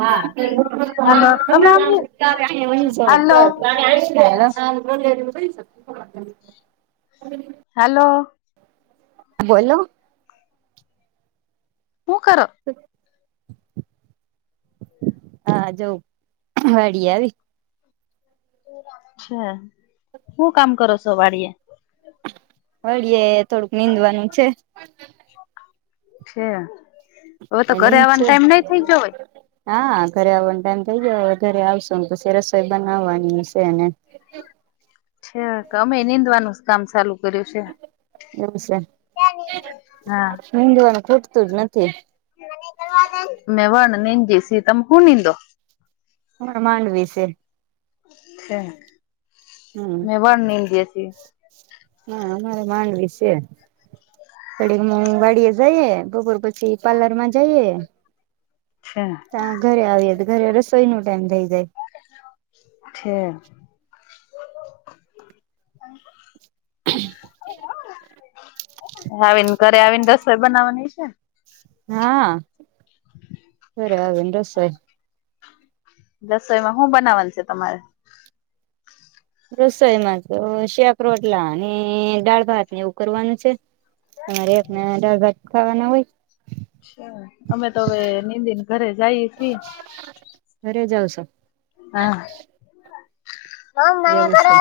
હા હાલો તમે આમ હાલો [inaudible] [inaudible] હાલો! બોલો? હું કર? હા જો વાડી એ આવી. અચા શું કામ કરો છો વાડીએ? વાડીએ થોડુંક નીંદવાનું છે. છે હવે તો એ ઘરે નીંદ આવવાનો શુ. ટાઈમ નઈ થઇ ગયો હોય? હા ઘરે આવવાનો ટાઈમ થઇ જયો ઘરે આવશો પછી રસોઈ બનાવવાની હ છે ને હ અમે નિનીંદવાનું કામ ચાલુ કર્યું છે. એવું હા. છે નીંદવાનું ખોટતું જ નથી. મે વણ નિંદ જસી તમ હું નિંદો? હ માંડવી છે. છે હમ મેં વાર નીમ ગયા છી. હા અમારે માંડવી છે. તડી મુું વાડીએ જાયએ ભોપર પછી પાર્લર માં જાયે અચ્છા ત ઘરે આવીએ તો ઘરે રસોઈ નો ટાઈમ થઈ જાય છે આવીને ઘરે આવીને રસોઈ બનાવવાની છે. હા ઘરે આવી ને રસોઈ. રસોઈમાં શું બનાવવાનું છે તમારે? રસોઈ માં તો શેકરોટલા અને દાળભાત ને એવું કરવાનું છે. અમારે રાતના દાળ ભાત ખાવાના હોય અચ્છા, અમે તો હવે નિંદિને ઘરે જઈએ છે. ઘરે જાવ છો હા. એવું છે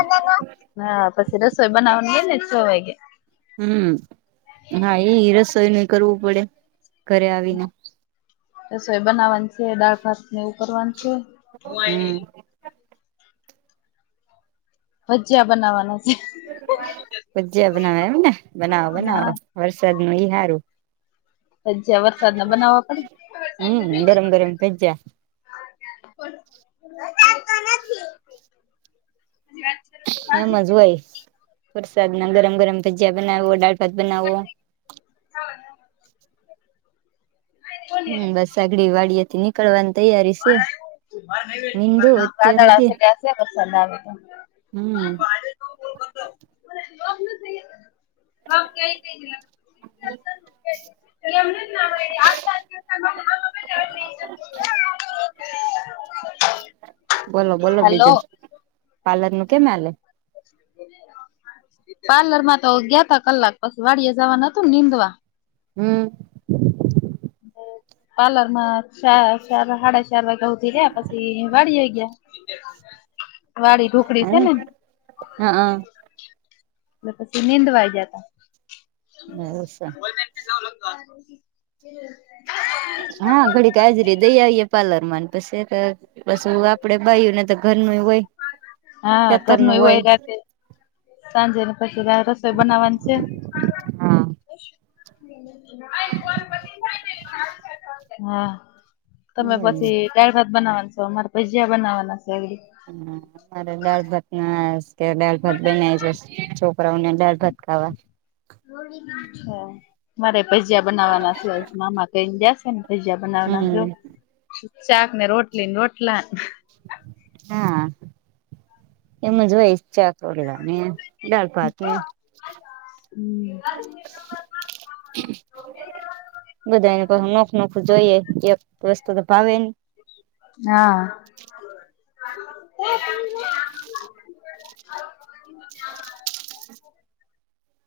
હા પછી રસોઈ બનાવાનું હેને છ વાગે હમ્મ, હા, એ રસોઈનું કરવું પડે ઘરે કર્યા વિના રસોઈ બનાવાની છે દાળ ભાત ને એવું કરવાનું છે હમ ભજીયા બનાવાના છે ભજ઼ીયા બનાવા એમ ને બનાવો હા બનાવો વરસાદ મા ઈ હારું ભજીયા વરસાદ ના બનાવવા હમ ગરમ ગરમ ભજીયા પડે [inaudible] એમ જ હોય વરસાદ મા ગરમ ગરમ ભજીયા બનાવો દાળ ભાત બનાવો હા હમ બસ આગડી વાળિયા થી નીકળવાની તૈયારી છે નીંદુ વાદળિયા અત્યાર સુધી ગાજ્યા છે વરસાદ આવે તો હમ બાપ કઈ [unintelligible] [unintelligible] [inaudible] [inaudible] બોલો બોલો હલો બીજું પાર્લર નું કેમ હલે પાર્લર માં તો ગયા ત કલાક પસી વાડિયે જવા ન હતું ને નિનીંદવા હમ પાર્લર માં સા હાડા ચાર વાગે હુધી રહ્યા ને પસી વાળીએ ગયા [inaudible] હ ઢોકળી છે ને એટલે હા એ પછી નીંદવાય ગયાતા એવું સે [inaudible] હા ઘડીક આજે દઈ આવીએે પાર્લરમા ને પસી પાસું આપડે બાઈઓને તો ઘરણુ એ હોય હા ખેતર ઘરણુ નું એ હોય હોઈ રાતે સાંજે ને પછી રસોઈ બનાવાની છે. હા. [inaudible] હા, તમે હા પછી દાળ ભાત બનાવાના છે, અમારે ભજીયા બનાવાના છે. હમ્મ, અમારે દાળ ભાતના દાળ ભાત [unintelligible] [unintelligible] ને દાળ ભાત ખાવા મારે ભાજીયા બનાવાના છે, મામા કહીને ગયા સે ને ભજીયા બનાવી નાખજો, હમ. શાક ને રોટલી રોટલા હા, એમજ હોય શાક રોટલા દાળ ભાત ને [inaudible] બધાને પાહુ નોખ નોખ જોઈએ, એક વસ્તુ તો ભાવે નઈ હા.